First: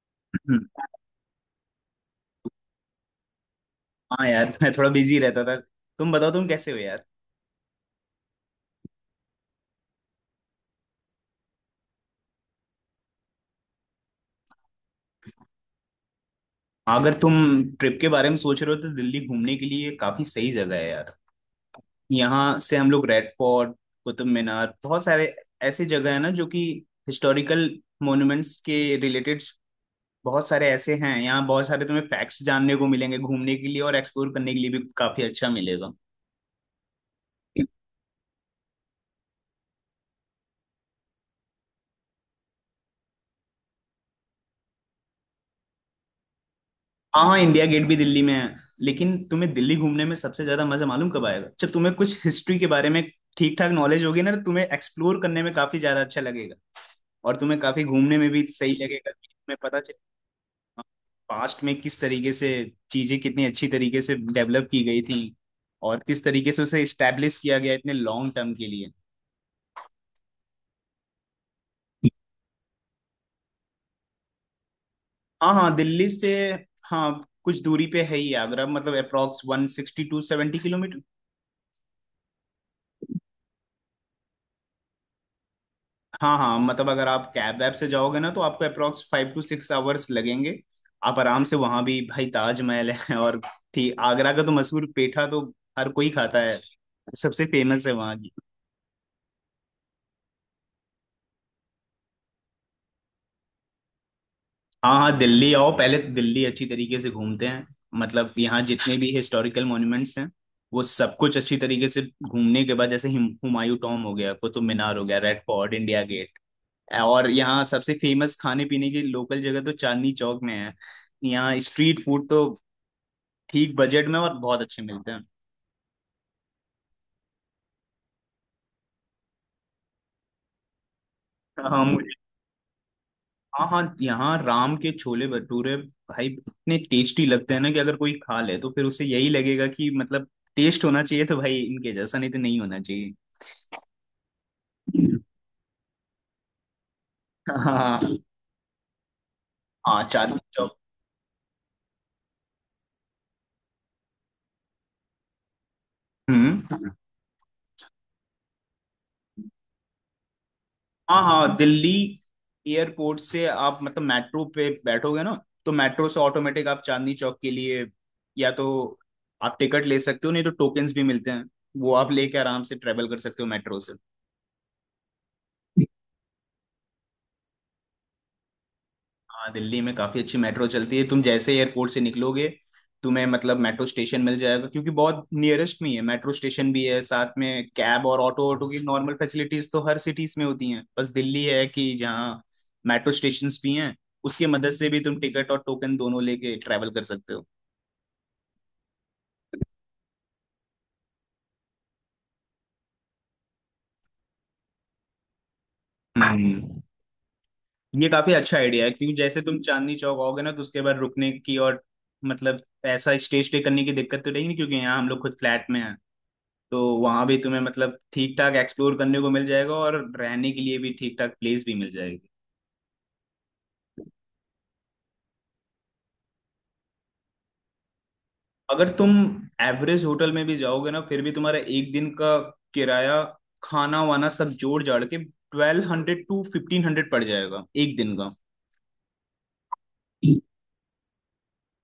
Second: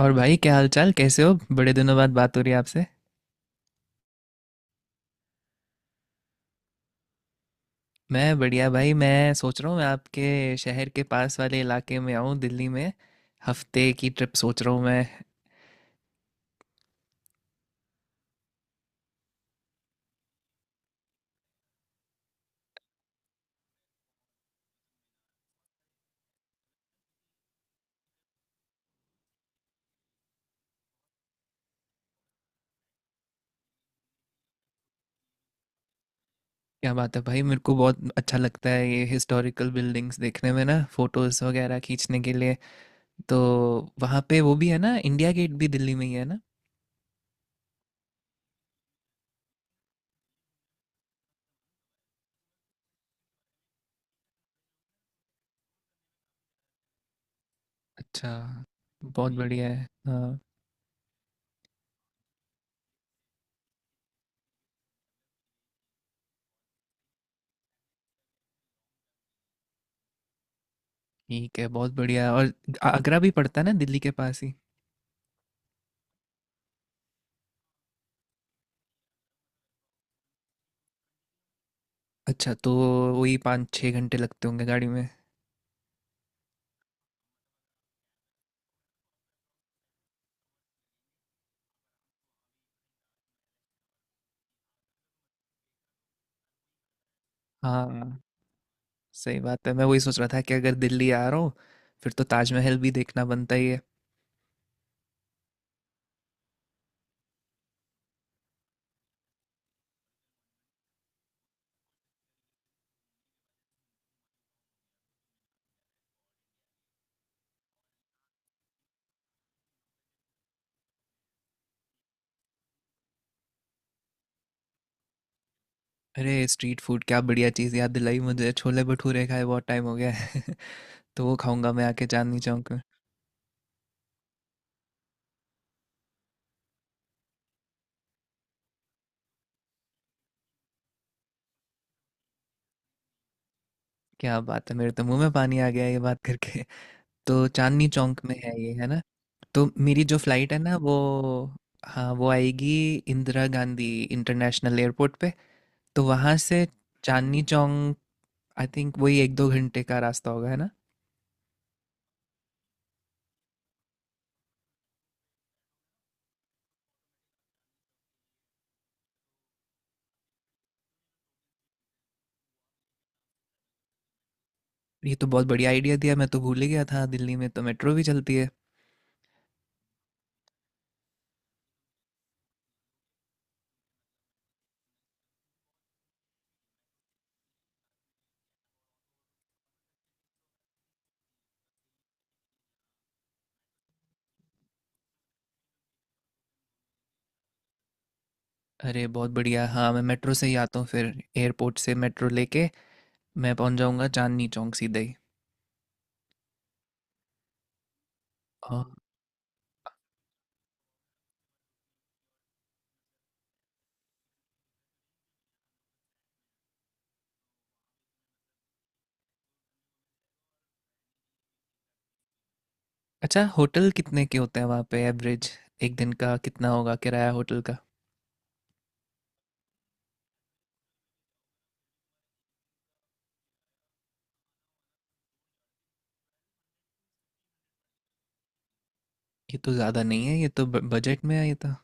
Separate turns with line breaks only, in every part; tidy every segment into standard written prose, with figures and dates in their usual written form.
और भाई क्या
हम्म,
हाल चाल कैसे हो? बड़े दिनों बाद बात हो रही है आपसे।
हाँ यार। मैं थोड़ा बिजी रहता था। तुम बताओ, तुम कैसे हो यार?
मैं बढ़िया भाई। मैं सोच रहा हूँ मैं आपके शहर के पास वाले इलाके में आऊँ, दिल्ली में। हफ्ते की ट्रिप सोच रहा हूँ मैं।
अगर तुम ट्रिप के बारे में सोच रहे हो तो दिल्ली घूमने के लिए काफी सही जगह है यार। यहाँ से हम लोग रेड फोर्ट, कुतुब मीनार, बहुत सारे ऐसे जगह है ना जो कि हिस्टोरिकल मॉन्यूमेंट्स के रिलेटेड बहुत सारे ऐसे हैं यहाँ। बहुत सारे तुम्हें फैक्ट्स जानने को मिलेंगे, घूमने के लिए और एक्सप्लोर करने के लिए भी काफी अच्छा मिलेगा।
क्या बात है भाई! मेरे को बहुत अच्छा लगता है ये हिस्टोरिकल बिल्डिंग्स देखने में ना, फोटोज़ वगैरह खींचने के लिए। तो वहाँ पे वो भी है ना, इंडिया गेट भी दिल्ली में ही है ना।
हाँ, इंडिया गेट भी दिल्ली में है, लेकिन तुम्हें दिल्ली घूमने में सबसे ज्यादा मजा मालूम कब आएगा जब तुम्हें कुछ हिस्ट्री के बारे में ठीक ठाक नॉलेज होगी ना, तो तुम्हें एक्सप्लोर करने में काफी ज्यादा अच्छा लगेगा और तुम्हें काफी घूमने में
अच्छा,
भी सही लगेगा कि
बहुत
तुम्हें
बढ़िया
पता
है।
चले
हाँ।
पास्ट में किस तरीके से चीजें कितनी अच्छी तरीके से डेवलप की गई थी और किस तरीके से उसे इस्टेब्लिश किया गया इतने लॉन्ग टर्म के लिए।
ठीक है, बहुत बढ़िया है। और आगरा भी पड़ता है ना दिल्ली के पास ही।
हाँ हाँ, दिल्ली से। हाँ, कुछ दूरी पे है ही आगरा, मतलब अप्रोक्स 160 to 170।
अच्छा, तो वही पाँच छः घंटे लगते होंगे गाड़ी में।
हाँ हाँ, मतलब अगर आप कैब वैब से जाओगे ना तो आपको अप्रोक्स 5 to 6 hours लगेंगे। आप आराम से वहां भी, भाई ताजमहल है और ठीक आगरा का तो मशहूर पेठा तो हर कोई खाता है, सबसे फेमस है वहां
हाँ,
की।
सही बात है। मैं वही सोच रहा था कि अगर दिल्ली आ रहा हूँ फिर तो ताजमहल भी देखना बनता ही है।
हाँ हाँ, दिल्ली आओ पहले, तो दिल्ली अच्छी तरीके से घूमते हैं। मतलब यहाँ जितने भी हिस्टोरिकल मॉन्यूमेंट्स हैं वो सब कुछ अच्छी तरीके से घूमने के बाद, जैसे हुमायूं टॉम हो गया, कुतुब मीनार हो गया, रेड फोर्ट, इंडिया गेट, और यहाँ सबसे फेमस खाने पीने की लोकल जगह तो चांदनी चौक में है। यहाँ स्ट्रीट फूड तो ठीक बजट में और बहुत अच्छे मिलते हैं।
अरे स्ट्रीट फूड! क्या बढ़िया चीज़ याद दिलाई। मुझे छोले भटूरे खाए बहुत टाइम हो गया है। तो वो
हाँ
खाऊंगा
हाँ,
मैं आके
मुझे।
चांदनी चौक में।
हाँ हाँ, यहाँ राम के छोले भटूरे भाई इतने टेस्टी लगते हैं ना कि अगर कोई खा ले तो फिर उसे यही लगेगा कि, मतलब, टेस्ट होना चाहिए तो भाई इनके जैसा, नहीं तो नहीं होना चाहिए।
क्या बात है, मेरे तो मुंह में पानी आ गया ये बात करके। तो चांदनी
हाँ
चौक में है ये, है ना? तो
हाँ,
मेरी जो
चांदनी
फ्लाइट है
चौक।
ना वो, हाँ, वो आएगी इंदिरा गांधी इंटरनेशनल एयरपोर्ट पे। तो वहाँ से
हम्म,
चांदनी चौक आई थिंक वही एक दो घंटे का रास्ता होगा, है ना?
हाँ हाँ, दिल्ली एयरपोर्ट से आप मतलब मेट्रो पे बैठोगे ना, तो मेट्रो से ऑटोमेटिक आप चांदनी चौक के लिए या तो आप टिकट ले सकते हो, नहीं तो टोकन्स भी मिलते हैं। वो आप लेके आराम से ट्रेवल कर सकते हो मेट्रो से।
ये तो बहुत बढ़िया आइडिया दिया। मैं तो भूल ही गया था दिल्ली में तो मेट्रो भी चलती है।
हाँ, दिल्ली में काफी अच्छी मेट्रो चलती है। तुम जैसे एयरपोर्ट से निकलोगे, तुम्हें मतलब मेट्रो स्टेशन मिल जाएगा क्योंकि बहुत नियरेस्ट में ही है मेट्रो स्टेशन भी है, साथ में कैब और ऑटो। ऑटो की नॉर्मल फैसिलिटीज तो हर सिटीज में होती हैं, बस दिल्ली है कि जहाँ मेट्रो स्टेशन भी हैं, उसकी मदद से भी तुम टिकट और टोकन दोनों लेके ट्रैवल कर सकते हो।
अरे बहुत बढ़िया! हाँ, मैं मेट्रो से ही आता हूँ फिर। एयरपोर्ट से मेट्रो लेके मैं पहुँच जाऊँगा चांदनी चौक सीधे ही।
हम्म ये काफी अच्छा आइडिया है
और
क्योंकि जैसे तुम चांदनी चौक आओगे ना तो उसके बाद रुकने की और, मतलब, ऐसा स्टे स्टे करने की दिक्कत तो रहेगी नहीं क्योंकि यहाँ हम लोग खुद फ्लैट में हैं। तो वहां भी तुम्हें मतलब ठीक ठाक एक्सप्लोर करने को मिल जाएगा और रहने के लिए भी ठीक ठाक प्लेस भी मिल जाएगी।
अच्छा, होटल कितने के होते हैं वहाँ पे एवरेज? एक दिन का कितना होगा किराया होटल का?
अगर तुम एवरेज होटल में भी जाओगे ना, फिर भी तुम्हारा एक दिन का किराया, खाना वाना सब जोड़ जाड़ के, 1200 to 1500 पड़ जाएगा एक दिन का।
ये तो ज़्यादा नहीं है, ये तो बजट में है ये तो।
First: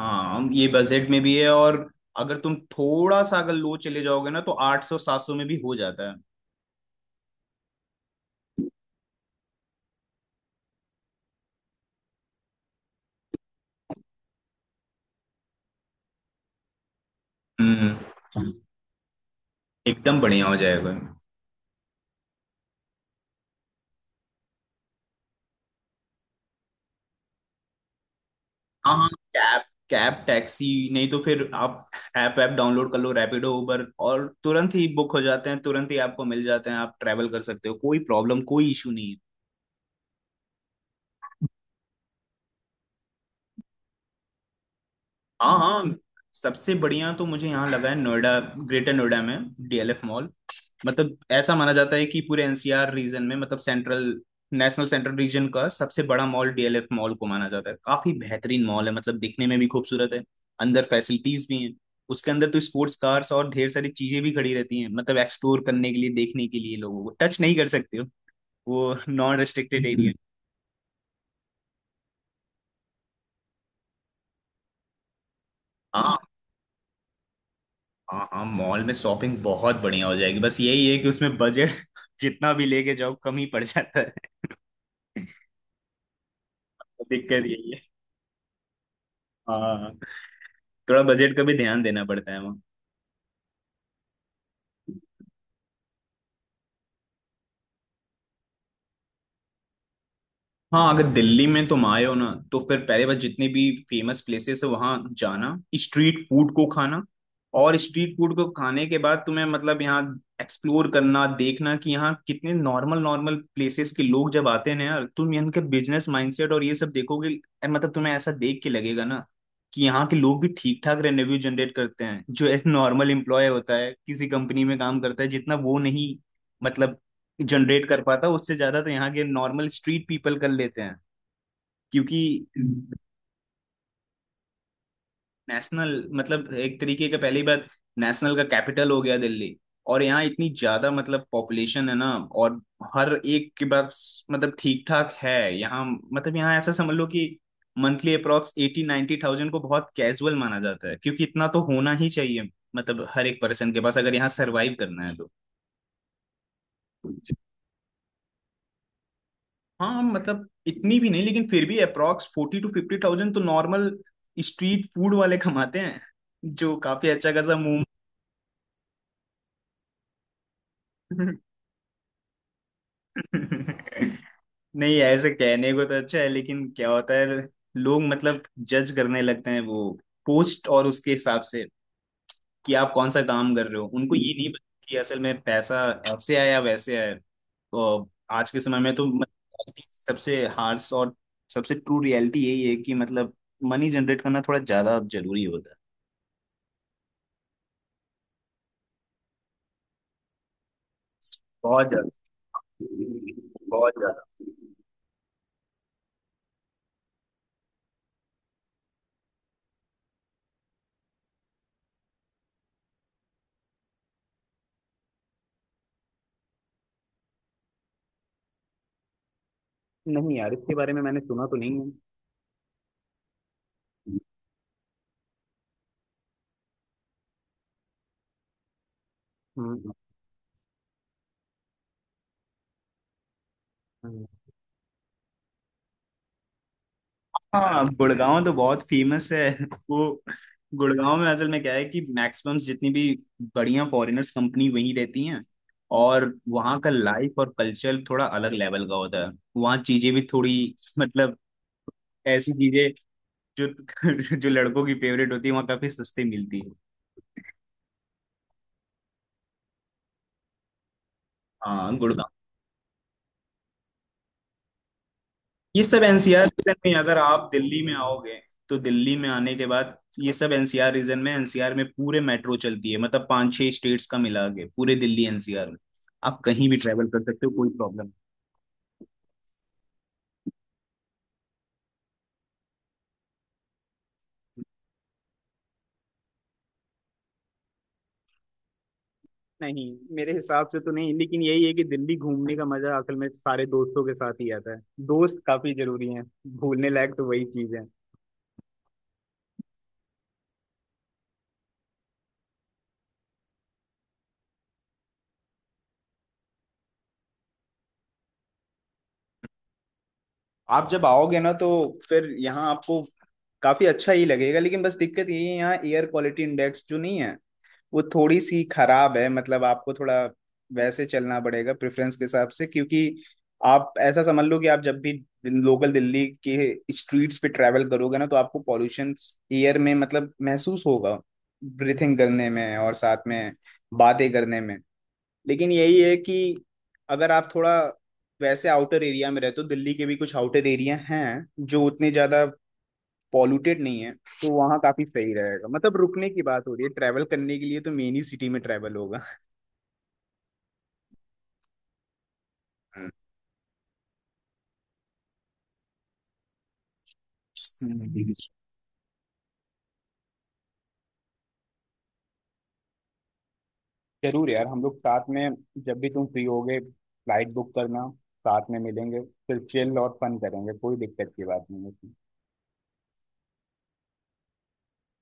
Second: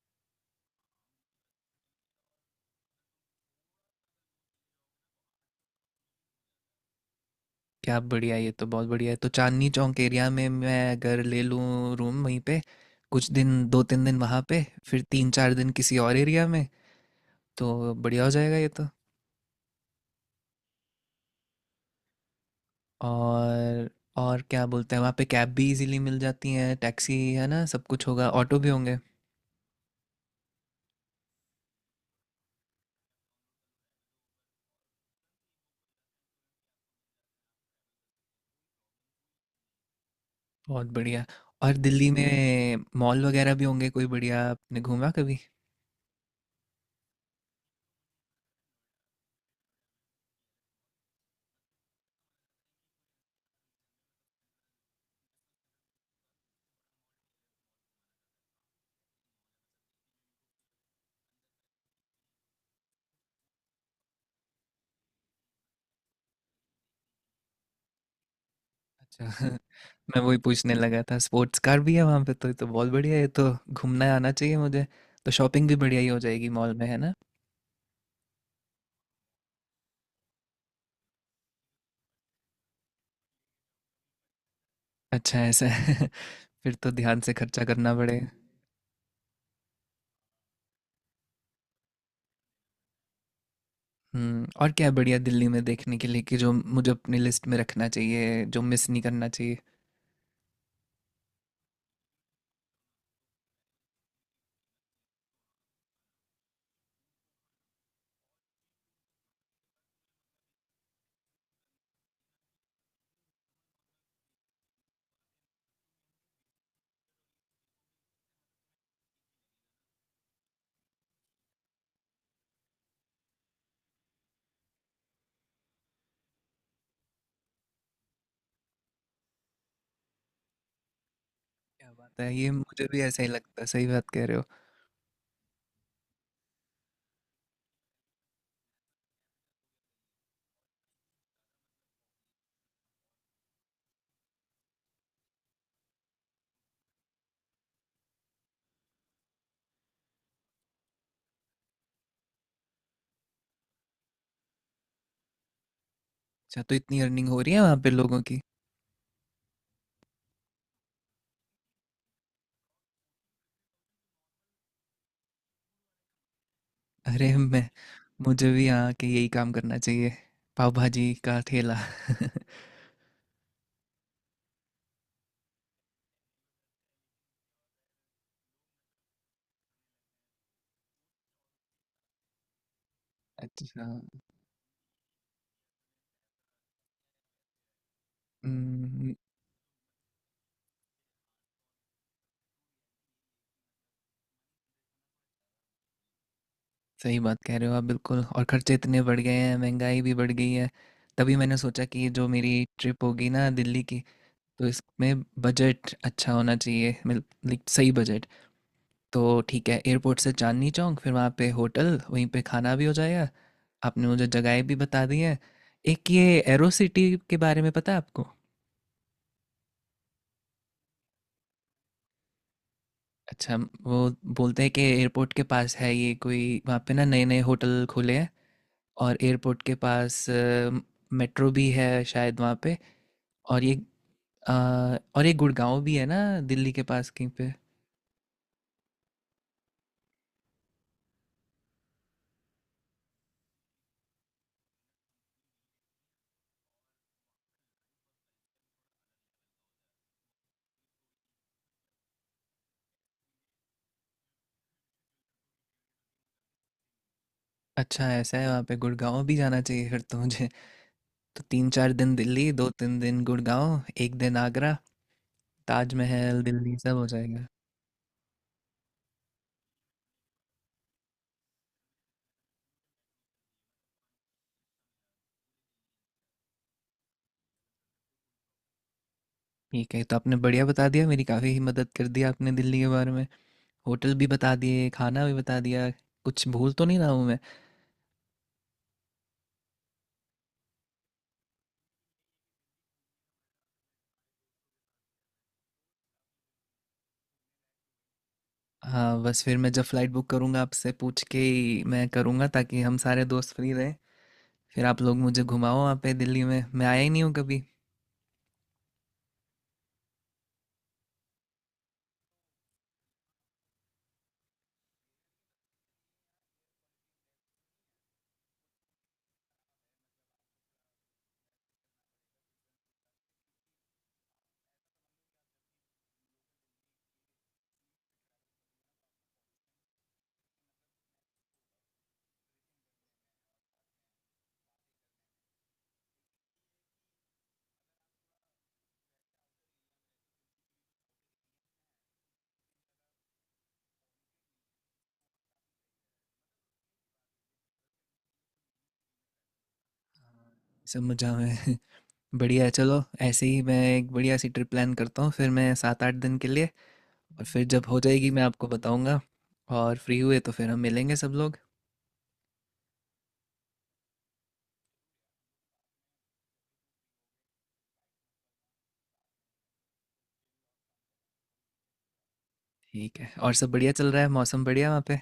हाँ, ये बजट में भी है, और अगर तुम थोड़ा सा अगर लो चले जाओगे ना, तो 800, 700 में भी हो जाता है।
क्या बढ़िया! ये तो बहुत बढ़िया है। तो चांदनी चौक एरिया में मैं अगर ले लूँ रूम वहीं पे, कुछ दिन, दो तीन दिन वहाँ पे, फिर तीन चार दिन किसी और एरिया में, तो
हम्म
बढ़िया हो जाएगा ये तो।
एकदम बढ़िया हो जाएगा।
और और क्या बोलते हैं, वहाँ पे कैब भी इजीली मिल जाती है, टैक्सी, है ना? सब कुछ होगा, ऑटो भी
हाँ
होंगे।
हाँ, कैब, कैब टैक्सी, नहीं तो फिर आप ऐप ऐप डाउनलोड कर लो, रैपिडो, उबर, और तुरंत ही बुक हो जाते हैं, तुरंत ही आपको मिल जाते हैं, आप ट्रैवल कर सकते हो, कोई प्रॉब्लम, कोई इशू नहीं है।
बहुत बढ़िया। और दिल्ली में मॉल वगैरह भी होंगे कोई बढ़िया? आपने घूमा कभी?
हाँ हाँ, सबसे बढ़िया तो मुझे यहाँ लगा है नोएडा, ग्रेटर नोएडा में डीएलएफ मॉल। मतलब ऐसा माना जाता है कि पूरे एनसीआर रीजन में, मतलब सेंट्रल, नेशनल सेंट्रल रीजन का सबसे बड़ा मॉल डीएलएफ मॉल को माना जाता है। काफी बेहतरीन मॉल है, मतलब दिखने में भी खूबसूरत है। अंदर फैसिलिटीज भी हैं। उसके अंदर तो स्पोर्ट्स कार्स और ढेर सारी चीजें भी खड़ी रहती हैं, मतलब एक्सप्लोर करने के लिए, देखने के लिए। लोगों को टच नहीं कर सकते हो वो,
अच्छा।
नॉन रेस्ट्रिक्टेड एरिया बिल्कुल।
मैं वही पूछने लगा था, स्पोर्ट्स कार भी है वहाँ पे तो? ये तो बहुत बढ़िया है। तो घूमना आना चाहिए मुझे। तो शॉपिंग भी बढ़िया ही हो
हाँ,
जाएगी मॉल में, है ना?
हाँ हाँ, मॉल में शॉपिंग बहुत बढ़िया हो जाएगी, बस यही है कि उसमें बजट जितना भी लेके जाओ कम ही पड़ जाता है।
अच्छा, ऐसा है? फिर तो ध्यान से
दिक्कत
खर्चा
यही है।
करना पड़ेगा।
हाँ, थोड़ा बजट का भी ध्यान देना पड़ता है वहाँ।
हम्म। और क्या है बढ़िया दिल्ली में देखने के लिए कि जो मुझे अपनी लिस्ट में रखना चाहिए, जो मिस नहीं करना चाहिए?
हाँ, अगर दिल्ली में तुम आए हो ना, तो फिर पहले बार जितने भी फेमस प्लेसेस है वहाँ जाना, स्ट्रीट फूड को खाना, और स्ट्रीट फूड को खाने के बाद तुम्हें, मतलब, यहाँ एक्सप्लोर करना, देखना कि यहाँ कितने नॉर्मल नॉर्मल प्लेसेस के लोग जब आते हैं ना यार, तुम इनके बिजनेस माइंडसेट और ये सब देखोगे यार, मतलब तुम्हें ऐसा देख के लगेगा ना कि यहाँ के लोग भी ठीक ठाक रेवेन्यू जनरेट करते हैं। जो एक नॉर्मल एम्प्लॉय होता है किसी कंपनी में काम करता है, जितना वो नहीं, मतलब, जनरेट कर पाता, उससे ज्यादा तो यहाँ के नॉर्मल स्ट्रीट पीपल कर लेते हैं।
क्या बात है!
क्योंकि
ये मुझे भी ऐसा ही लगता है। सही बात कह रहे हो।
नेशनल, मतलब एक तरीके का, पहली बात, नेशनल का कैपिटल हो गया दिल्ली, और यहाँ इतनी ज्यादा, मतलब, पॉपुलेशन है ना, और हर एक के पास, मतलब, ठीक ठाक है यहाँ। मतलब यहाँ ऐसा समझ लो कि मंथली अप्रोक्स 80-90 thousand को बहुत कैजुअल माना जाता है, क्योंकि इतना तो होना ही चाहिए, मतलब हर एक पर्सन के पास, अगर यहाँ सरवाइव करना है तो।
अच्छा, तो इतनी अर्निंग हो रही है वहाँ पे लोगों की?
हाँ, मतलब इतनी भी नहीं, लेकिन फिर भी अप्रॉक्स 40 to 50 thousand तो नॉर्मल स्ट्रीट फूड वाले कमाते हैं, जो काफी
अरे
अच्छा खासा
मैं,
मुंह।
मुझे भी यहाँ के यही काम करना चाहिए, पाव भाजी का ठेला।
नहीं, ऐसे कहने को तो अच्छा है, लेकिन क्या होता है, लोग, मतलब, जज करने लगते हैं वो पोस्ट और उसके हिसाब से कि आप कौन सा काम कर रहे
अच्छा।
हो। उनको ये नहीं पता कि असल में पैसा ऐसे आया या वैसे आया। तो आज के समय में तो,
हम्म।
मतलब, सबसे हार्श और सबसे ट्रू रियलिटी यही है कि, मतलब, मनी जनरेट करना थोड़ा ज्यादा जरूरी होता है।
सही बात कह रहे हो आप बिल्कुल। और खर्चे इतने बढ़ गए हैं, महंगाई भी बढ़ गई है। तभी मैंने सोचा
बहुत
कि ये
ज्यादा,
जो मेरी ट्रिप होगी ना दिल्ली
बहुत
की,
ज्यादा।
तो इसमें बजट अच्छा होना चाहिए, लाइक सही बजट। तो ठीक है, एयरपोर्ट से चांदनी चौक, फिर वहाँ पे होटल, वहीं पे खाना भी हो जाएगा। आपने मुझे जगहें भी बता दी हैं। एक ये एरो सिटी के बारे में पता है आपको?
नहीं यार, इसके बारे में मैंने सुना तो नहीं है।
अच्छा। वो बोलते हैं कि एयरपोर्ट के पास है ये कोई। वहाँ पे ना, नए नए होटल खुले हैं और एयरपोर्ट के
हम्म,
पास मेट्रो भी है शायद वहाँ पे। और ये
हम्म,
अ, और ये गुड़गांव भी है ना, दिल्ली के पास कहीं पे?
हाँ, गुड़गांव तो बहुत फेमस है वो गुड़गांव में असल में क्या है कि मैक्सिमम जितनी भी बढ़िया फॉरेनर्स कंपनी वहीं रहती हैं, और वहाँ का लाइफ और कल्चर थोड़ा अलग लेवल का होता है। वहाँ चीजें भी थोड़ी, मतलब, ऐसी चीजें जो जो लड़कों की फेवरेट होती है वहाँ काफी सस्ती मिलती है।
अच्छा, ऐसा है? वहाँ पे गुड़गांव भी जाना चाहिए फिर तो मुझे। तो तीन चार
हाँ,
दिन दिल्ली, दो तीन दिन गुड़गांव, एक दिन आगरा,
ये सब
ताजमहल,
एनसीआर रीजन
दिल्ली
में,
सब हो
अगर
जाएगा।
आप दिल्ली में आओगे तो दिल्ली में आने के बाद ये सब एनसीआर रीजन में, एनसीआर में पूरे मेट्रो चलती है, मतलब 5-6 स्टेट्स का मिला के पूरे दिल्ली एनसीआर में आप कहीं भी ट्रेवल कर सकते हो, कोई प्रॉब्लम।
ठीक है, तो आपने बढ़िया बता दिया। मेरी काफ़ी ही मदद कर दी आपने दिल्ली के बारे में। होटल भी बता दिए, खाना भी बता दिया। कुछ भूल तो नहीं रहा हूँ मैं?
नहीं नहीं, मेरे हिसाब से तो नहीं, लेकिन यही है कि दिल्ली घूमने का मजा असल में सारे दोस्तों के साथ ही आता है। दोस्त काफी जरूरी हैं। भूलने लायक तो वही चीज है।
हाँ, बस फिर मैं जब फ़्लाइट बुक करूँगा आपसे पूछ के ही मैं करूँगा, ताकि हम सारे दोस्त फ्री रहें। फिर आप लोग मुझे घुमाओ वहाँ पे। दिल्ली में मैं आया ही नहीं हूँ कभी।
आप जब आओगे ना तो फिर यहाँ आपको काफी अच्छा ही लगेगा, लेकिन बस दिक्कत यही है यहाँ एयर क्वालिटी इंडेक्स जो नहीं है वो थोड़ी सी खराब है। मतलब आपको थोड़ा वैसे चलना पड़ेगा प्रेफरेंस के हिसाब से, क्योंकि आप ऐसा समझ लो कि आप जब भी लोकल दिल्ली के स्ट्रीट्स पे ट्रैवल करोगे ना तो आपको पॉल्यूशन एयर में, मतलब, महसूस होगा, ब्रीथिंग करने में और साथ में बातें करने में। लेकिन यही है कि अगर आप थोड़ा वैसे आउटर एरिया में रहते हो, दिल्ली के भी कुछ आउटर एरिया हैं जो उतने ज़्यादा पॉल्यूटेड नहीं है, तो वहाँ काफी सही रहेगा। मतलब रुकने की बात हो रही है, ट्रैवल करने के लिए तो मेन ही सिटी में ट्रैवल होगा।
सब मजा में! बढ़िया है, चलो।
हम्म।
ऐसे ही मैं एक बढ़िया सी ट्रिप प्लान करता हूँ फिर मैं, सात आठ दिन के लिए। और फिर जब हो जाएगी मैं आपको बताऊँगा। और फ्री हुए तो फिर हम मिलेंगे सब लोग।
जरूर यार, हम लोग साथ में, जब भी तुम फ्री होगे फ्लाइट बुक करना, साथ में मिलेंगे, फिर चिल और फन करेंगे, कोई दिक्कत की बात नहीं होती।
ठीक है। और सब बढ़िया चल रहा है? मौसम बढ़िया वहाँ पे?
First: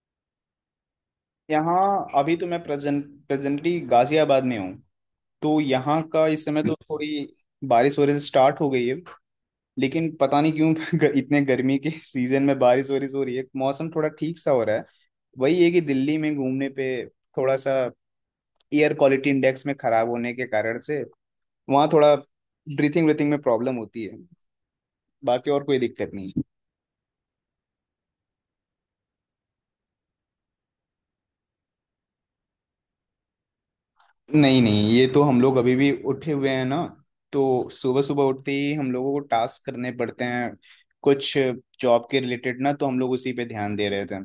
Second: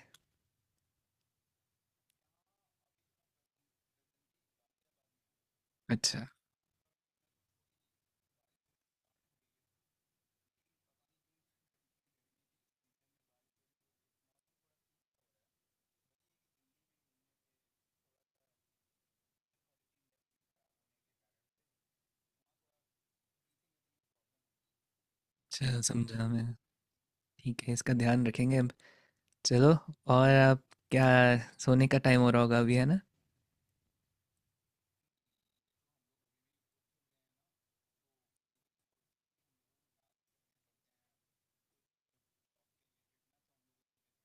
यहाँ अभी तो मैं प्रेजेंटली गाजियाबाद में हूँ। तो यहाँ
अच्छा।
का इस समय तो थोड़ी बारिश वगैरह से स्टार्ट हो गई है, लेकिन पता नहीं क्यों इतने गर्मी के सीजन में बारिश वारिश हो रही है, मौसम थोड़ा ठीक सा हो रहा है। वही है कि दिल्ली में घूमने पे थोड़ा सा एयर क्वालिटी इंडेक्स में खराब होने के कारण से वहाँ थोड़ा ब्रीथिंग ब्रीथिंग में प्रॉब्लम होती है, बाकी और कोई
अच्छा,
दिक्कत
समझा
नहीं।
मैं। ठीक है, इसका ध्यान रखेंगे अब। चलो। और आप क्या, सोने का टाइम हो रहा होगा अभी, है ना?
नहीं नहीं, ये तो हम लोग अभी भी उठे हुए हैं ना, तो सुबह सुबह उठते ही हम लोगों को टास्क करने पड़ते हैं कुछ जॉब के रिलेटेड, ना तो हम लोग उसी पे ध्यान दे रहे थे।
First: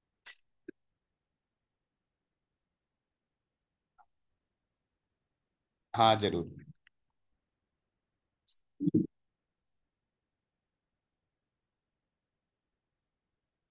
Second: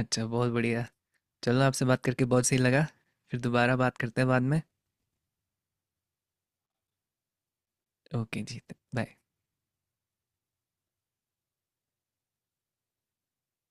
अच्छा, बहुत बढ़िया। चलो, आपसे बात करके बहुत सही लगा। फिर दोबारा बात करते हैं बाद में।
हाँ जरूर।
ओके जी। बाय।